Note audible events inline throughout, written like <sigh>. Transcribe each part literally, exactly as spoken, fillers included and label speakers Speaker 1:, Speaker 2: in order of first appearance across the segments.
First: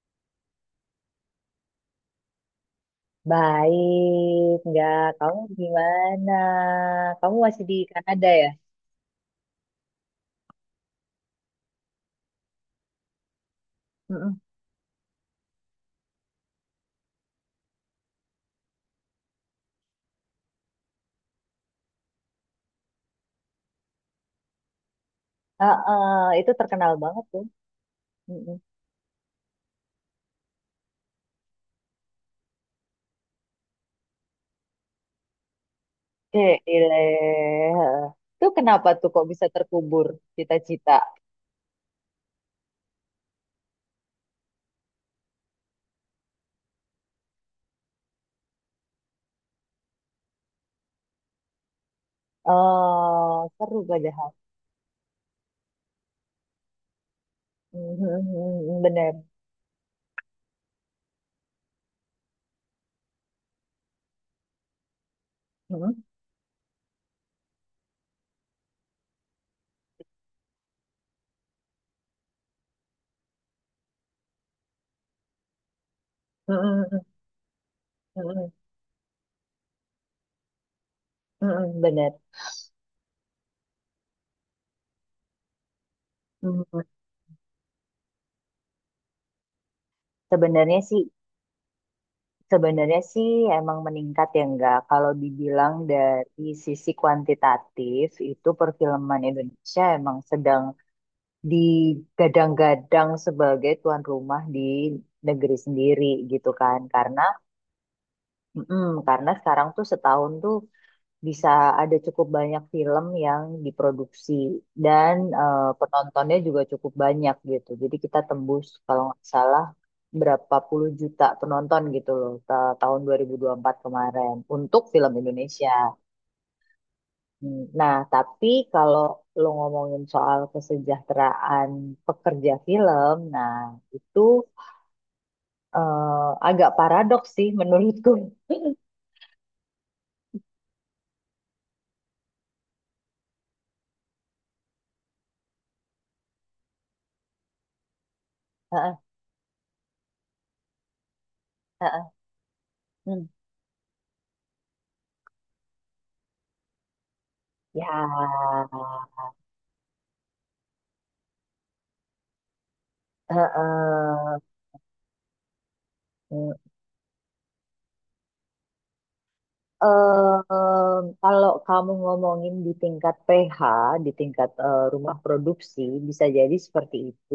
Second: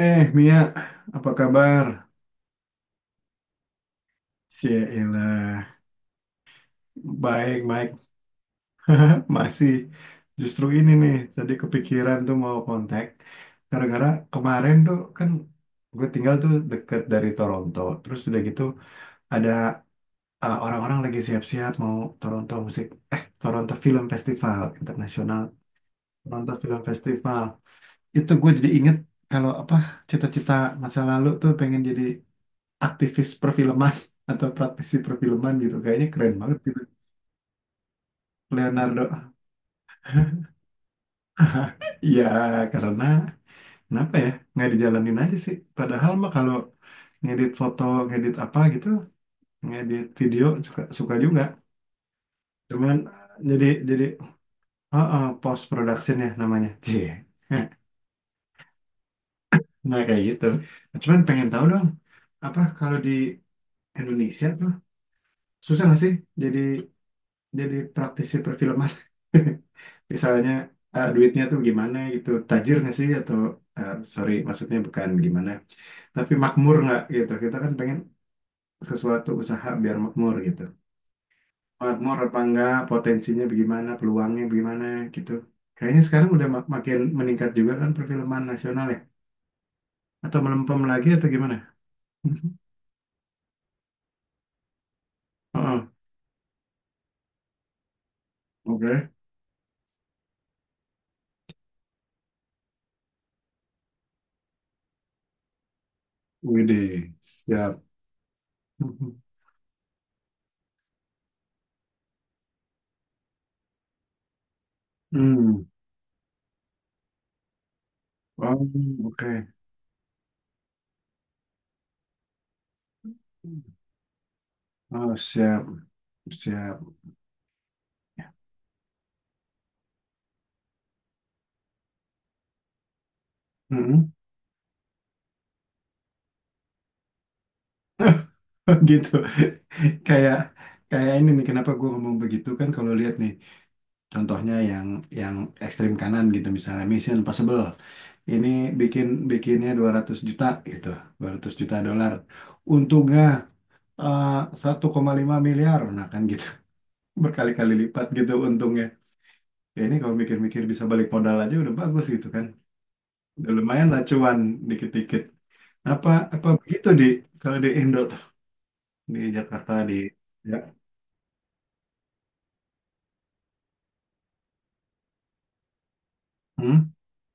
Speaker 1: Eh, Mia, apa kabar?
Speaker 2: Baik, enggak. Kamu
Speaker 1: Cielah,
Speaker 2: gimana? Kamu masih di
Speaker 1: baik-baik.
Speaker 2: Kanada ya?
Speaker 1: Masih justru ini nih, tadi kepikiran tuh mau kontak. Gara-gara
Speaker 2: Mm-mm.
Speaker 1: kemarin tuh kan gue tinggal tuh deket dari Toronto. Terus udah gitu ada eh, orang-orang lagi siap-siap mau Toronto Musik, eh Toronto Film Festival Internasional.
Speaker 2: Ah, ah, itu
Speaker 1: Toronto Film
Speaker 2: terkenal banget
Speaker 1: Festival.
Speaker 2: tuh.
Speaker 1: Itu gue
Speaker 2: Mm-mm.
Speaker 1: jadi inget kalau apa cita-cita masa lalu tuh pengen jadi aktivis perfilman <laughs> atau praktisi perfilman gitu, kayaknya keren banget gitu.
Speaker 2: Gile. Itu kenapa tuh kok
Speaker 1: Leonardo.
Speaker 2: bisa terkubur cita-cita?
Speaker 1: <laughs> Ya, karena kenapa ya nggak dijalanin aja sih, padahal mah kalau ngedit foto, ngedit apa gitu, ngedit video suka suka juga. Cuman
Speaker 2: Oh,
Speaker 1: jadi
Speaker 2: seru
Speaker 1: jadi
Speaker 2: padahal.
Speaker 1: oh, oh, post production ya namanya, Cie.
Speaker 2: Mhm, bener.
Speaker 1: <laughs> Nah kayak gitu, cuman pengen tahu dong, apa kalau di Indonesia tuh susah nggak
Speaker 2: Mhm,
Speaker 1: sih jadi jadi praktisi perfilman. <laughs> Misalnya eh, duitnya tuh gimana gitu, tajir nggak sih, atau eh, sorry maksudnya bukan gimana, tapi makmur
Speaker 2: mhm,
Speaker 1: nggak gitu. Kita kan pengen
Speaker 2: mhm,
Speaker 1: sesuatu usaha biar makmur gitu,
Speaker 2: mhm, bener.
Speaker 1: makmur apa enggak, potensinya bagaimana, peluangnya bagaimana gitu. Kayaknya sekarang udah mak-
Speaker 2: Mhm.
Speaker 1: makin meningkat juga kan perfilman nasional ya, atau melempem
Speaker 2: Sebenarnya sih
Speaker 1: lagi atau gimana. <laughs>
Speaker 2: Sebenarnya sih emang meningkat ya enggak. Kalau dibilang
Speaker 1: Heeh,
Speaker 2: dari sisi kuantitatif itu
Speaker 1: oke.
Speaker 2: perfilman Indonesia emang sedang digadang-gadang sebagai tuan rumah di negeri sendiri gitu kan.
Speaker 1: Widi,
Speaker 2: Karena
Speaker 1: siap.
Speaker 2: mm, karena
Speaker 1: <laughs>
Speaker 2: sekarang tuh setahun tuh bisa ada cukup banyak film yang diproduksi dan eh,
Speaker 1: Hmm.
Speaker 2: penontonnya juga cukup banyak gitu. Jadi kita tembus
Speaker 1: Oh,
Speaker 2: kalau nggak
Speaker 1: oke.
Speaker 2: salah berapa puluh juta penonton gitu loh ta- tahun dua ribu dua puluh empat kemarin untuk film
Speaker 1: Oh, siap,
Speaker 2: Indonesia.
Speaker 1: siap.
Speaker 2: Hmm, nah, tapi kalau lo ngomongin soal kesejahteraan pekerja film, nah
Speaker 1: Hmm.
Speaker 2: itu eh, agak paradoks sih menurutku. <laughs>
Speaker 1: Oh, gitu. <laughs> kayak kayak ini nih kenapa gue ngomong begitu kan, kalau lihat nih contohnya yang yang ekstrim kanan gitu, misalnya Mission Impossible ini,
Speaker 2: Heeh,
Speaker 1: bikin bikinnya dua ratus juta gitu, dua ratus juta
Speaker 2: heeh.
Speaker 1: dolar untungnya
Speaker 2: Hmm.
Speaker 1: eh, satu koma lima miliar. Nah kan gitu, <laughs> berkali-kali
Speaker 2: Ya,
Speaker 1: lipat gitu untungnya. Ya ini kalau mikir-mikir bisa balik modal aja udah bagus gitu kan, udah lumayan lah
Speaker 2: heeh.
Speaker 1: cuan dikit-dikit apa apa begitu. Di kalau di Indo tuh, di Jakarta di, ya.
Speaker 2: Eh, kalau kamu ngomongin di tingkat pH, di tingkat eh, rumah produksi, bisa jadi
Speaker 1: Hmm?
Speaker 2: seperti itu.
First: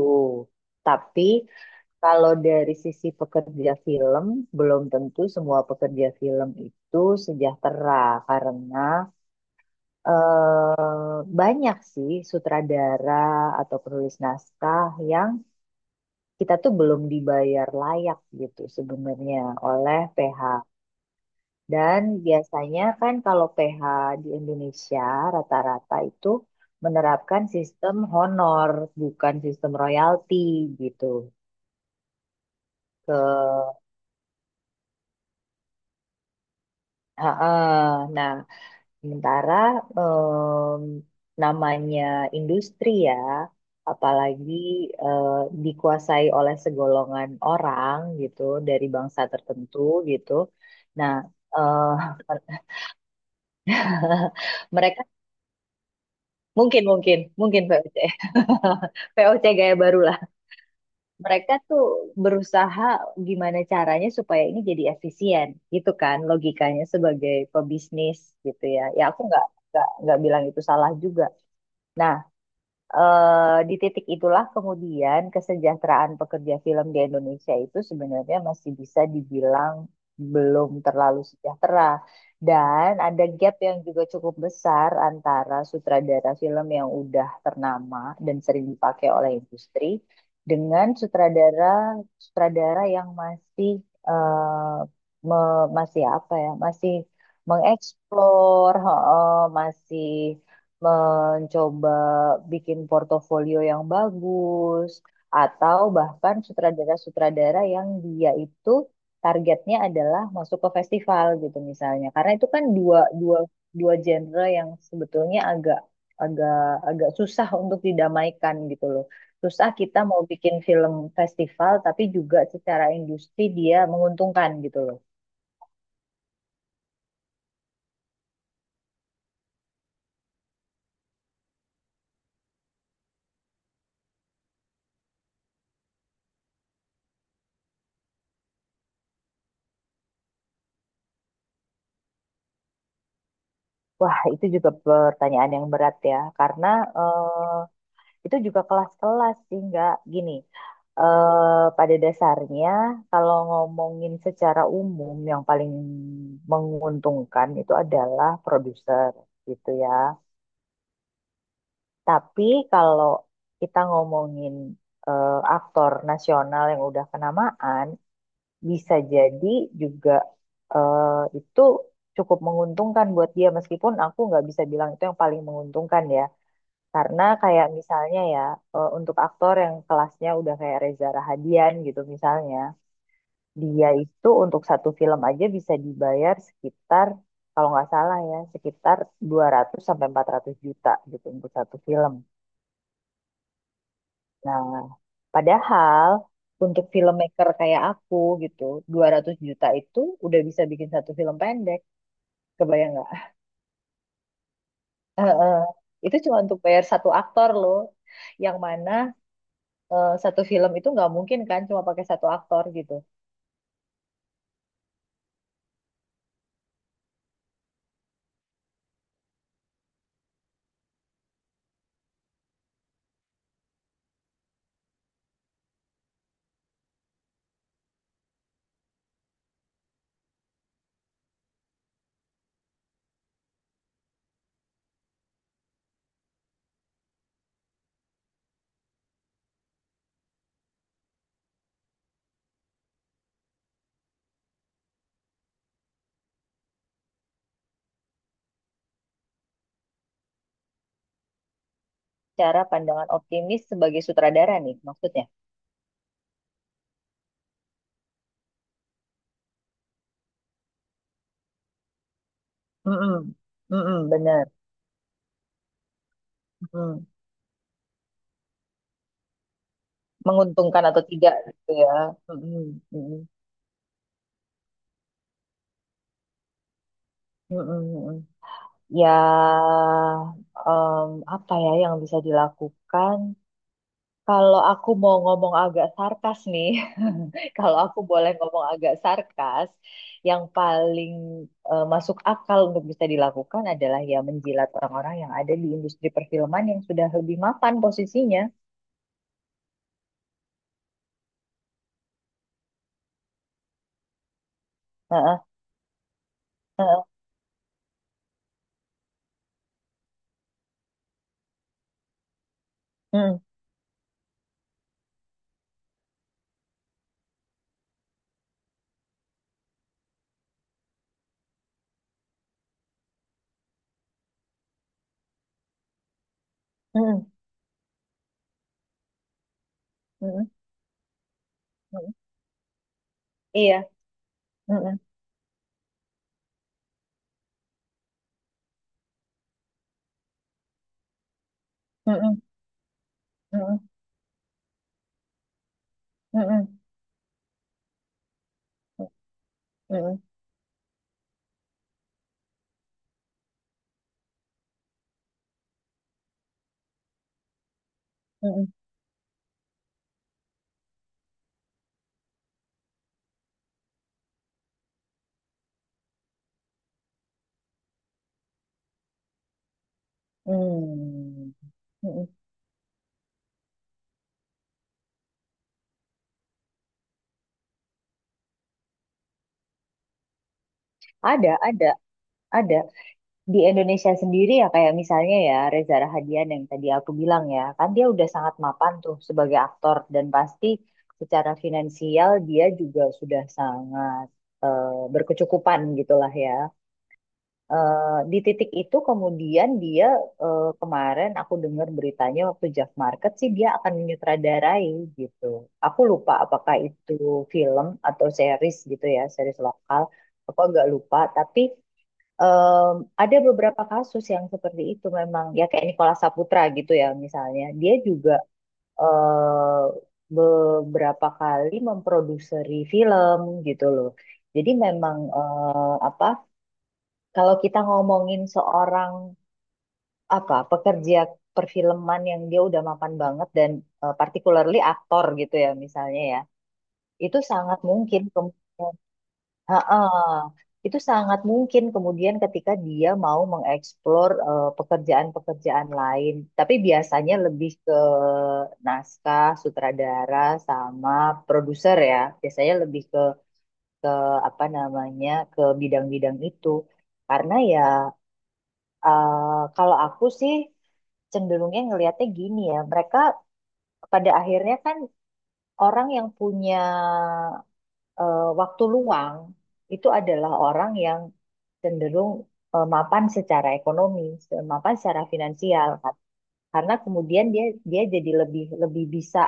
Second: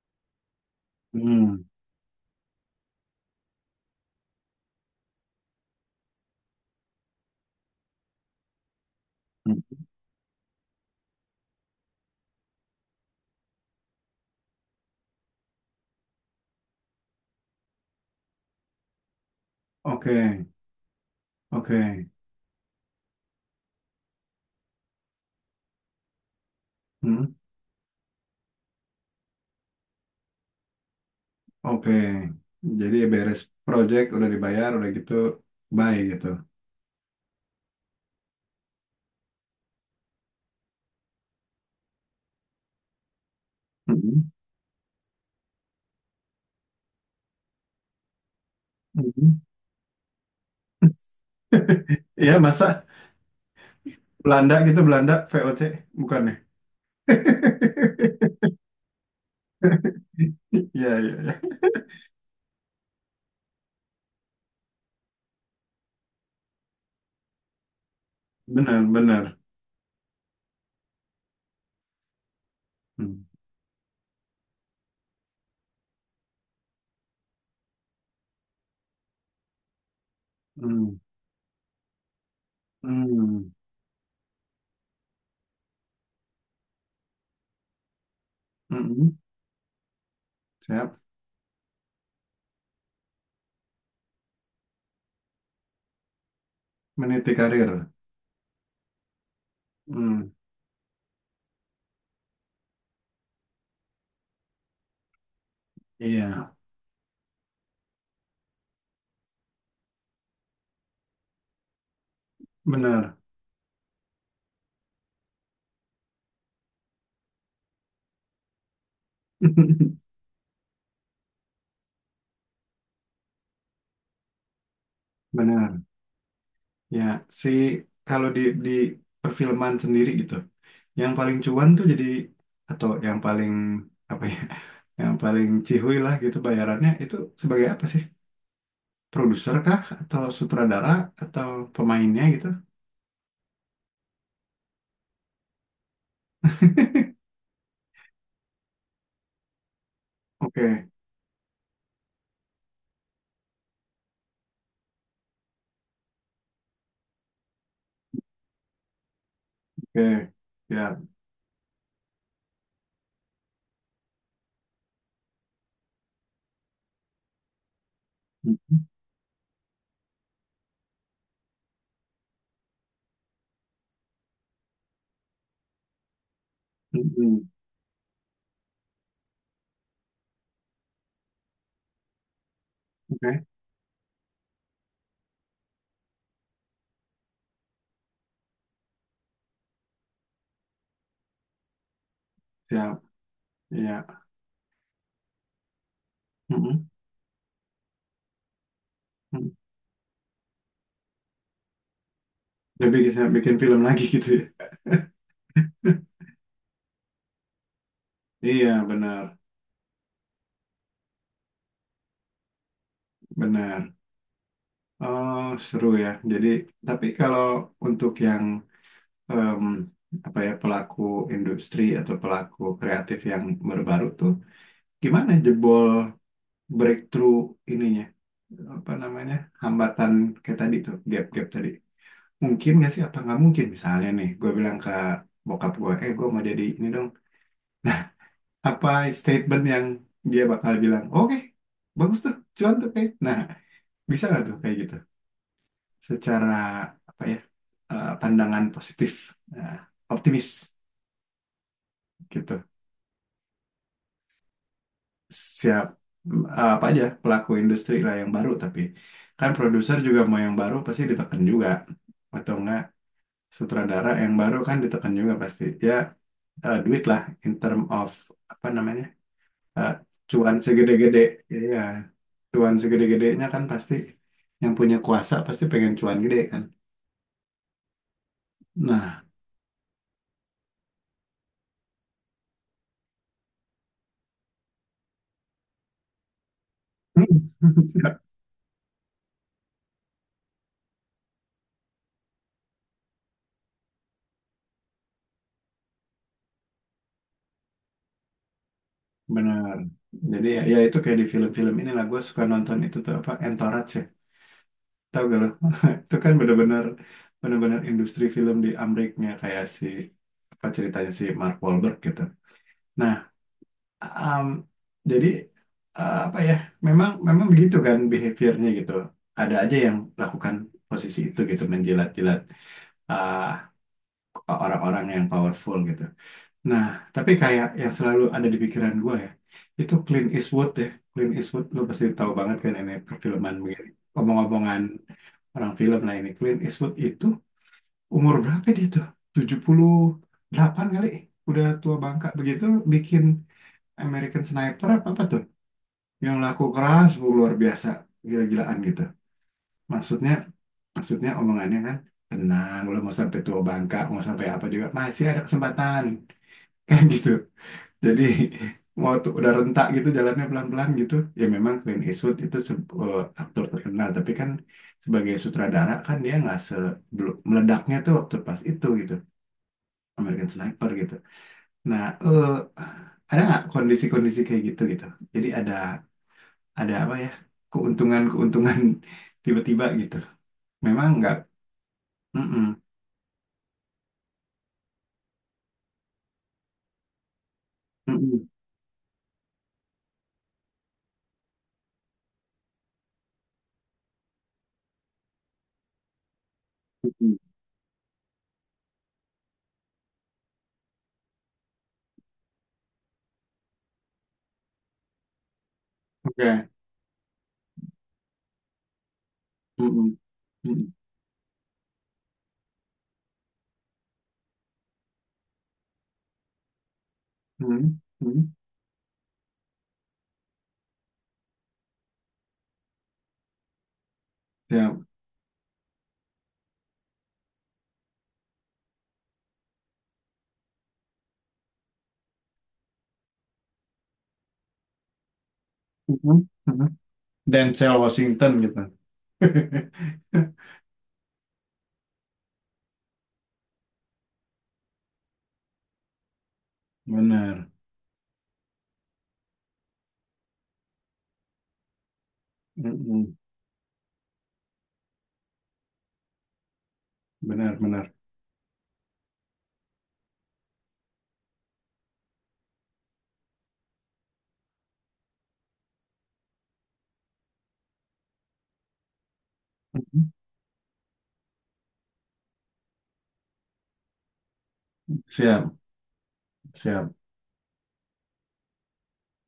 Speaker 2: Tapi
Speaker 1: Hmm,
Speaker 2: kalau dari sisi pekerja film, belum tentu semua pekerja film itu sejahtera karena
Speaker 1: hmm.
Speaker 2: banyak sih sutradara atau penulis naskah yang kita tuh belum dibayar layak gitu sebenarnya oleh
Speaker 1: Oke,
Speaker 2: P H. Dan
Speaker 1: oke,
Speaker 2: biasanya kan kalau P H di Indonesia rata-rata itu
Speaker 1: hmm,
Speaker 2: menerapkan sistem honor, bukan sistem royalti gitu.
Speaker 1: oke. Jadi
Speaker 2: Ke
Speaker 1: beres project udah dibayar udah gitu, bye gitu.
Speaker 2: Heeh. Nah, sementara em, namanya industri ya,
Speaker 1: Hmm,
Speaker 2: apalagi eh, dikuasai oleh segolongan orang gitu dari bangsa
Speaker 1: hmm.
Speaker 2: tertentu gitu. Nah, eh,
Speaker 1: <laughs> Iya masa
Speaker 2: <laughs>
Speaker 1: Belanda gitu,
Speaker 2: mereka
Speaker 1: Belanda V O C bukannya?
Speaker 2: mungkin mungkin mungkin Pak.
Speaker 1: <laughs>
Speaker 2: <laughs> V O C gaya baru lah.
Speaker 1: Iya, iya, iya.
Speaker 2: Mereka tuh berusaha gimana caranya supaya ini jadi efisien, gitu kan logikanya sebagai pebisnis gitu ya.
Speaker 1: Benar,
Speaker 2: Ya aku
Speaker 1: benar.
Speaker 2: nggak nggak nggak bilang itu salah juga. Nah,
Speaker 1: Hmm,
Speaker 2: eh, di titik itulah kemudian kesejahteraan pekerja film di Indonesia itu sebenarnya masih bisa dibilang belum
Speaker 1: hmm,
Speaker 2: terlalu sejahtera. Dan ada
Speaker 1: hmm,
Speaker 2: gap yang juga cukup besar antara sutradara film yang udah ternama dan sering dipakai
Speaker 1: hmm.
Speaker 2: oleh industri dengan
Speaker 1: Siap.
Speaker 2: sutradara sutradara yang masih eh, me- masih apa ya, masih
Speaker 1: Meniti karir.
Speaker 2: mengeksplor, heeh, masih
Speaker 1: Hmm,
Speaker 2: mencoba bikin portofolio yang bagus, atau
Speaker 1: iya
Speaker 2: bahkan sutradara-sutradara yang dia itu targetnya adalah masuk ke festival gitu misalnya. Karena itu kan dua
Speaker 1: benar.
Speaker 2: dua dua genre yang sebetulnya agak agak agak susah untuk didamaikan gitu loh. Susah kita
Speaker 1: <laughs>
Speaker 2: mau bikin film festival tapi juga secara industri dia menguntungkan gitu loh.
Speaker 1: Benar. Ya, si kalau di di perfilman sendiri gitu, yang paling cuan tuh jadi, atau yang paling apa ya, <laughs> yang paling cihuy lah gitu bayarannya itu, sebagai apa sih? Produser kah, atau sutradara, atau pemainnya gitu?
Speaker 2: Wah, itu juga pertanyaan yang berat ya, karena
Speaker 1: <laughs>
Speaker 2: eh, itu juga kelas-kelas sih, nggak gini.
Speaker 1: Oke,
Speaker 2: Eh, pada dasarnya, kalau ngomongin secara umum, yang paling menguntungkan itu adalah produser, gitu ya.
Speaker 1: oke, ya,
Speaker 2: Tapi kalau kita ngomongin eh, aktor nasional yang udah kenamaan,
Speaker 1: mm-hmm,
Speaker 2: bisa jadi juga eh, itu cukup menguntungkan buat dia, meskipun aku nggak bisa bilang itu yang paling menguntungkan ya. Karena
Speaker 1: mm-hmm,
Speaker 2: kayak misalnya ya, eh, untuk aktor yang kelasnya udah kayak Reza Rahadian gitu misalnya,
Speaker 1: oke,
Speaker 2: dia itu untuk satu film aja bisa dibayar sekitar, kalau nggak salah ya, sekitar dua ratus sampai empat ratus juta gitu untuk satu film.
Speaker 1: ya, ya.
Speaker 2: Nah, padahal untuk
Speaker 1: Mm-mm.
Speaker 2: filmmaker kayak aku gitu, dua ratus
Speaker 1: Mm.
Speaker 2: juta itu udah bisa bikin satu film pendek. Kebayang
Speaker 1: Jadi
Speaker 2: nggak?
Speaker 1: bisa
Speaker 2: <laughs>
Speaker 1: bikin film lagi gitu ya?
Speaker 2: Eh, eh. Itu cuma untuk bayar satu aktor loh
Speaker 1: <laughs>
Speaker 2: yang
Speaker 1: Iya,
Speaker 2: mana
Speaker 1: benar,
Speaker 2: eh, satu film itu nggak mungkin kan cuma pakai satu aktor gitu.
Speaker 1: benar. Oh, seru ya. Jadi, tapi kalau untuk yang em, apa ya, pelaku industri atau pelaku kreatif yang baru-baru tuh, gimana jebol, breakthrough ininya? Apa namanya? Hambatan kayak tadi tuh, gap-gap tadi. Mungkin nggak sih? Apa nggak mungkin? Misalnya nih, gue bilang ke bokap gue, eh gue mau jadi ini dong. Nah, <laughs> apa statement yang dia bakal bilang, oke, bagus tuh, cuan tuh kayak. Nah, bisa nggak tuh kayak gitu? Secara apa ya? Eh, pandangan positif, nah, optimis gitu.
Speaker 2: Cara pandangan optimis sebagai sutradara nih maksudnya.
Speaker 1: Siap. Eh, apa aja pelaku industri lah yang baru, tapi kan produser juga mau yang baru pasti ditekan juga atau enggak,
Speaker 2: Mm-mm.
Speaker 1: sutradara
Speaker 2: Mm-mm,
Speaker 1: yang
Speaker 2: benar.
Speaker 1: baru kan ditekan juga pasti ya, eh, duit
Speaker 2: Mm.
Speaker 1: lah, in term of apa namanya, eh, cuan
Speaker 2: Menguntungkan atau
Speaker 1: segede-gede
Speaker 2: tidak gitu
Speaker 1: ya,
Speaker 2: ya. Mm-mm.
Speaker 1: cuan
Speaker 2: Mm-mm.
Speaker 1: segede-gedenya kan pasti yang punya kuasa pasti pengen cuan gede kan.
Speaker 2: Mm-mm. Mm-mm. Ya,
Speaker 1: Nah.
Speaker 2: em, apa ya yang bisa dilakukan? Kalau aku mau ngomong agak sarkas nih, <laughs> kalau aku
Speaker 1: <laughs>
Speaker 2: boleh ngomong agak sarkas, yang paling eh, masuk akal untuk bisa dilakukan adalah ya menjilat orang-orang yang ada di industri perfilman yang sudah lebih mapan posisinya.
Speaker 1: Benar. Jadi ya, ya itu kayak di film-film inilah gue suka nonton itu tuh, apa, Entourage ya. Tahu gak
Speaker 2: Heeh,
Speaker 1: lo? <laughs> Itu kan bener-bener
Speaker 2: heeh,
Speaker 1: bener-bener industri film di Ameriknya, kayak si apa ceritanya si Mark Wahlberg gitu. Nah,
Speaker 2: mm,
Speaker 1: um, jadi uh, apa ya? Memang memang begitu kan behaviornya gitu. Ada aja yang lakukan posisi itu gitu, menjilat-jilat uh, orang-orang yang powerful gitu. Nah,
Speaker 2: mm,
Speaker 1: tapi kayak yang selalu ada di pikiran gue ya, itu Clint
Speaker 2: mm,
Speaker 1: Eastwood ya. Clint Eastwood, lo pasti
Speaker 2: mm.
Speaker 1: tahu banget kan ini perfilman
Speaker 2: Iya.
Speaker 1: begini. Omong-omongan
Speaker 2: Mm,
Speaker 1: orang film, nah ini Clint Eastwood itu umur berapa dia tuh? Tujuh puluh delapan kali? Udah tua bangka
Speaker 2: mm,
Speaker 1: begitu bikin
Speaker 2: mm,
Speaker 1: American Sniper apa, apa tuh? Yang
Speaker 2: mm,
Speaker 1: laku
Speaker 2: mm,
Speaker 1: keras, bu, luar biasa, gila-gilaan gitu.
Speaker 2: mm, mm, mm,
Speaker 1: Maksudnya, maksudnya omongannya kan, tenang, lo mau sampai tua bangka, mau sampai apa juga, masih ada kesempatan. <laughs> Kan gitu. Jadi
Speaker 2: mm, mm.
Speaker 1: <laughs> mau tuh udah rentak gitu jalannya pelan-pelan gitu. Ya memang Clint Eastwood itu se- eh, aktor terkenal, tapi kan sebagai sutradara kan dia nggak se belum- meledaknya tuh waktu pas itu gitu, American
Speaker 2: Hmm,
Speaker 1: Sniper gitu. Nah,
Speaker 2: mm, mm.
Speaker 1: eh ada nggak kondisi-kondisi kayak gitu gitu? Jadi ada ada apa ya, keuntungan-keuntungan <laughs> tiba-tiba gitu. Memang nggak.
Speaker 2: Ada, ada,
Speaker 1: Mm-mm.
Speaker 2: ada. Di Indonesia sendiri ya kayak misalnya ya Reza Rahadian yang tadi aku bilang ya kan dia udah
Speaker 1: Mm-mm.
Speaker 2: sangat mapan tuh sebagai aktor dan pasti secara finansial dia juga sudah sangat eh, berkecukupan gitulah ya.
Speaker 1: Mm-mm.
Speaker 2: Eh, di titik itu kemudian dia eh, kemarin aku dengar beritanya waktu Jack Market sih dia akan menyutradarai gitu. Aku lupa
Speaker 1: Oke.
Speaker 2: apakah itu film atau series gitu ya, series lokal.
Speaker 1: Mm-mm.
Speaker 2: Aku agak
Speaker 1: Mm-mm.
Speaker 2: lupa tapi Em, ada beberapa kasus yang seperti itu memang ya kayak Nikola Saputra gitu ya misalnya dia
Speaker 1: Mm-mm.
Speaker 2: juga
Speaker 1: Mm-mm.
Speaker 2: eh, beberapa kali memproduseri film gitu loh jadi
Speaker 1: Ya.
Speaker 2: memang eh, apa kalau kita ngomongin seorang apa pekerja perfilman yang dia udah mapan banget dan eh, particularly aktor gitu ya misalnya
Speaker 1: Mm-mm.
Speaker 2: ya
Speaker 1: Mm-mm.
Speaker 2: itu sangat
Speaker 1: Denzel
Speaker 2: mungkin
Speaker 1: Washington gitu.
Speaker 2: kemungkinan
Speaker 1: <laughs>
Speaker 2: Ha-ah. Itu sangat mungkin kemudian ketika dia mau mengeksplor eh, pekerjaan-pekerjaan lain, tapi biasanya
Speaker 1: Benar.
Speaker 2: lebih ke naskah, sutradara, sama produser ya. Biasanya lebih ke
Speaker 1: Mm-mm.
Speaker 2: ke apa namanya ke bidang-bidang itu. Karena ya
Speaker 1: Benar, benar.
Speaker 2: eh, kalau aku sih cenderungnya ngelihatnya gini ya, mereka pada akhirnya kan orang yang punya eh, waktu luang itu adalah orang yang cenderung eh, mapan secara ekonomi, mapan secara
Speaker 1: Siap,
Speaker 2: finansial kan. Karena
Speaker 1: siap.
Speaker 2: kemudian dia dia jadi lebih lebih bisa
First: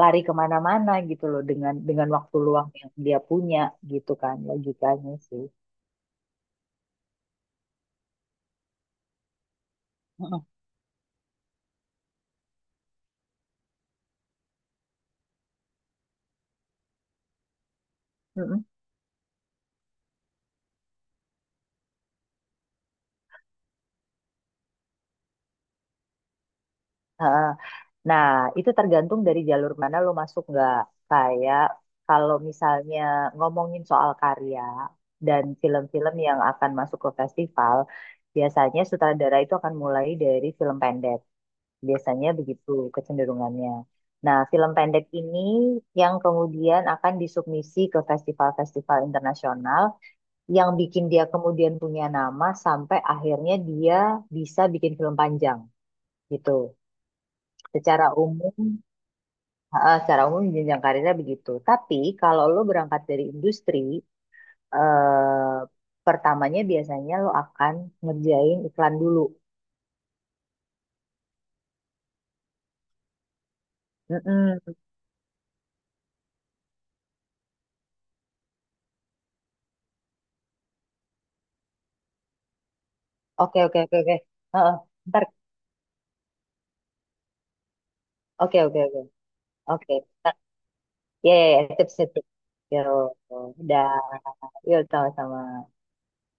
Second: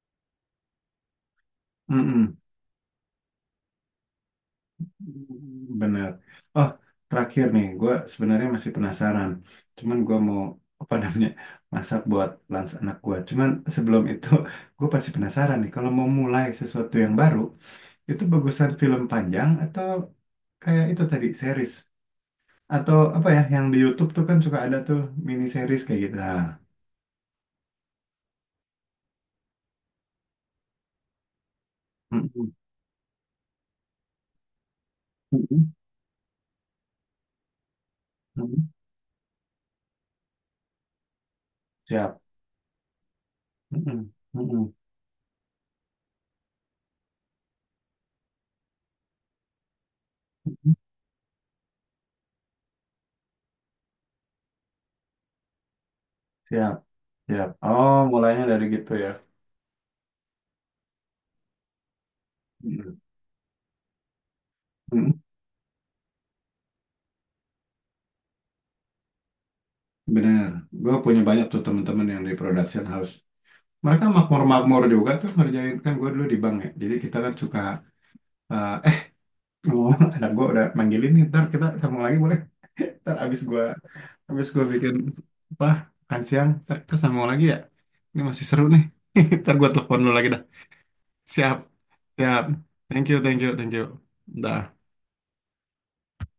Speaker 2: lari kemana-mana gitu loh dengan dengan
Speaker 1: Mm-mm.
Speaker 2: waktu luang yang dia punya gitu kan logikanya sih.
Speaker 1: Benar. Oh, terakhir nih, gue sebenarnya masih penasaran. Cuman gue mau,
Speaker 2: Mm-mm.
Speaker 1: apa namanya, masak buat lunch anak gue. Cuman sebelum itu, <laughs> gue pasti penasaran nih. Kalau mau mulai sesuatu yang baru, itu
Speaker 2: Mm-mm.
Speaker 1: bagusan film panjang atau kayak itu tadi series, atau apa ya yang di YouTube tuh kan suka ada tuh mini series kayak gitu.
Speaker 2: Heeh. Nah, itu tergantung dari jalur mana lo masuk nggak. Kayak kalau
Speaker 1: Nah.
Speaker 2: misalnya ngomongin soal karya dan
Speaker 1: Mhm,
Speaker 2: film-film yang akan masuk ke festival,
Speaker 1: mhm.
Speaker 2: biasanya sutradara itu akan mulai dari film pendek.
Speaker 1: Siap.
Speaker 2: Biasanya begitu kecenderungannya.
Speaker 1: Mhm,
Speaker 2: Nah, film
Speaker 1: mhm,
Speaker 2: pendek ini yang kemudian akan disubmisi ke festival-festival internasional yang
Speaker 1: mhm.
Speaker 2: bikin dia kemudian punya nama sampai akhirnya dia bisa bikin film panjang gitu.
Speaker 1: Siap, siap. Oh,
Speaker 2: Secara
Speaker 1: mulainya dari
Speaker 2: umum,
Speaker 1: gitu ya.
Speaker 2: eh, secara umum jenjang karirnya begitu. Tapi kalau lo
Speaker 1: Mhm,
Speaker 2: berangkat dari industri,
Speaker 1: mhm.
Speaker 2: eh, pertamanya biasanya lo akan ngerjain iklan dulu.
Speaker 1: Bener. Gue punya banyak tuh teman-teman yang di production house. Mereka
Speaker 2: Mm-mm.
Speaker 1: makmur-makmur juga tuh ngerjain. Kan gue dulu di bank ya. Jadi kita kan suka, eh eh, <laughs> ngomong, anak gue udah manggilin nih. Ntar kita sambung lagi boleh? <laughs> Ntar abis
Speaker 2: Oke,
Speaker 1: gue
Speaker 2: oke, oke, oke.
Speaker 1: abis gue
Speaker 2: Heeh.
Speaker 1: bikin
Speaker 2: Ntar,
Speaker 1: apa, makan siang. Ntar kita sambung lagi ya. Ini masih
Speaker 2: oke,
Speaker 1: seru
Speaker 2: oke,
Speaker 1: nih.
Speaker 2: oke.
Speaker 1: <laughs> Ntar gue
Speaker 2: Oke,
Speaker 1: telepon dulu lagi dah.
Speaker 2: ya, ya,
Speaker 1: Siap,
Speaker 2: ya, tips-tips.
Speaker 1: siap. Thank
Speaker 2: Yuk,
Speaker 1: you, thank you, thank you.
Speaker 2: udah. Yuk,
Speaker 1: Dah.
Speaker 2: sama-sama.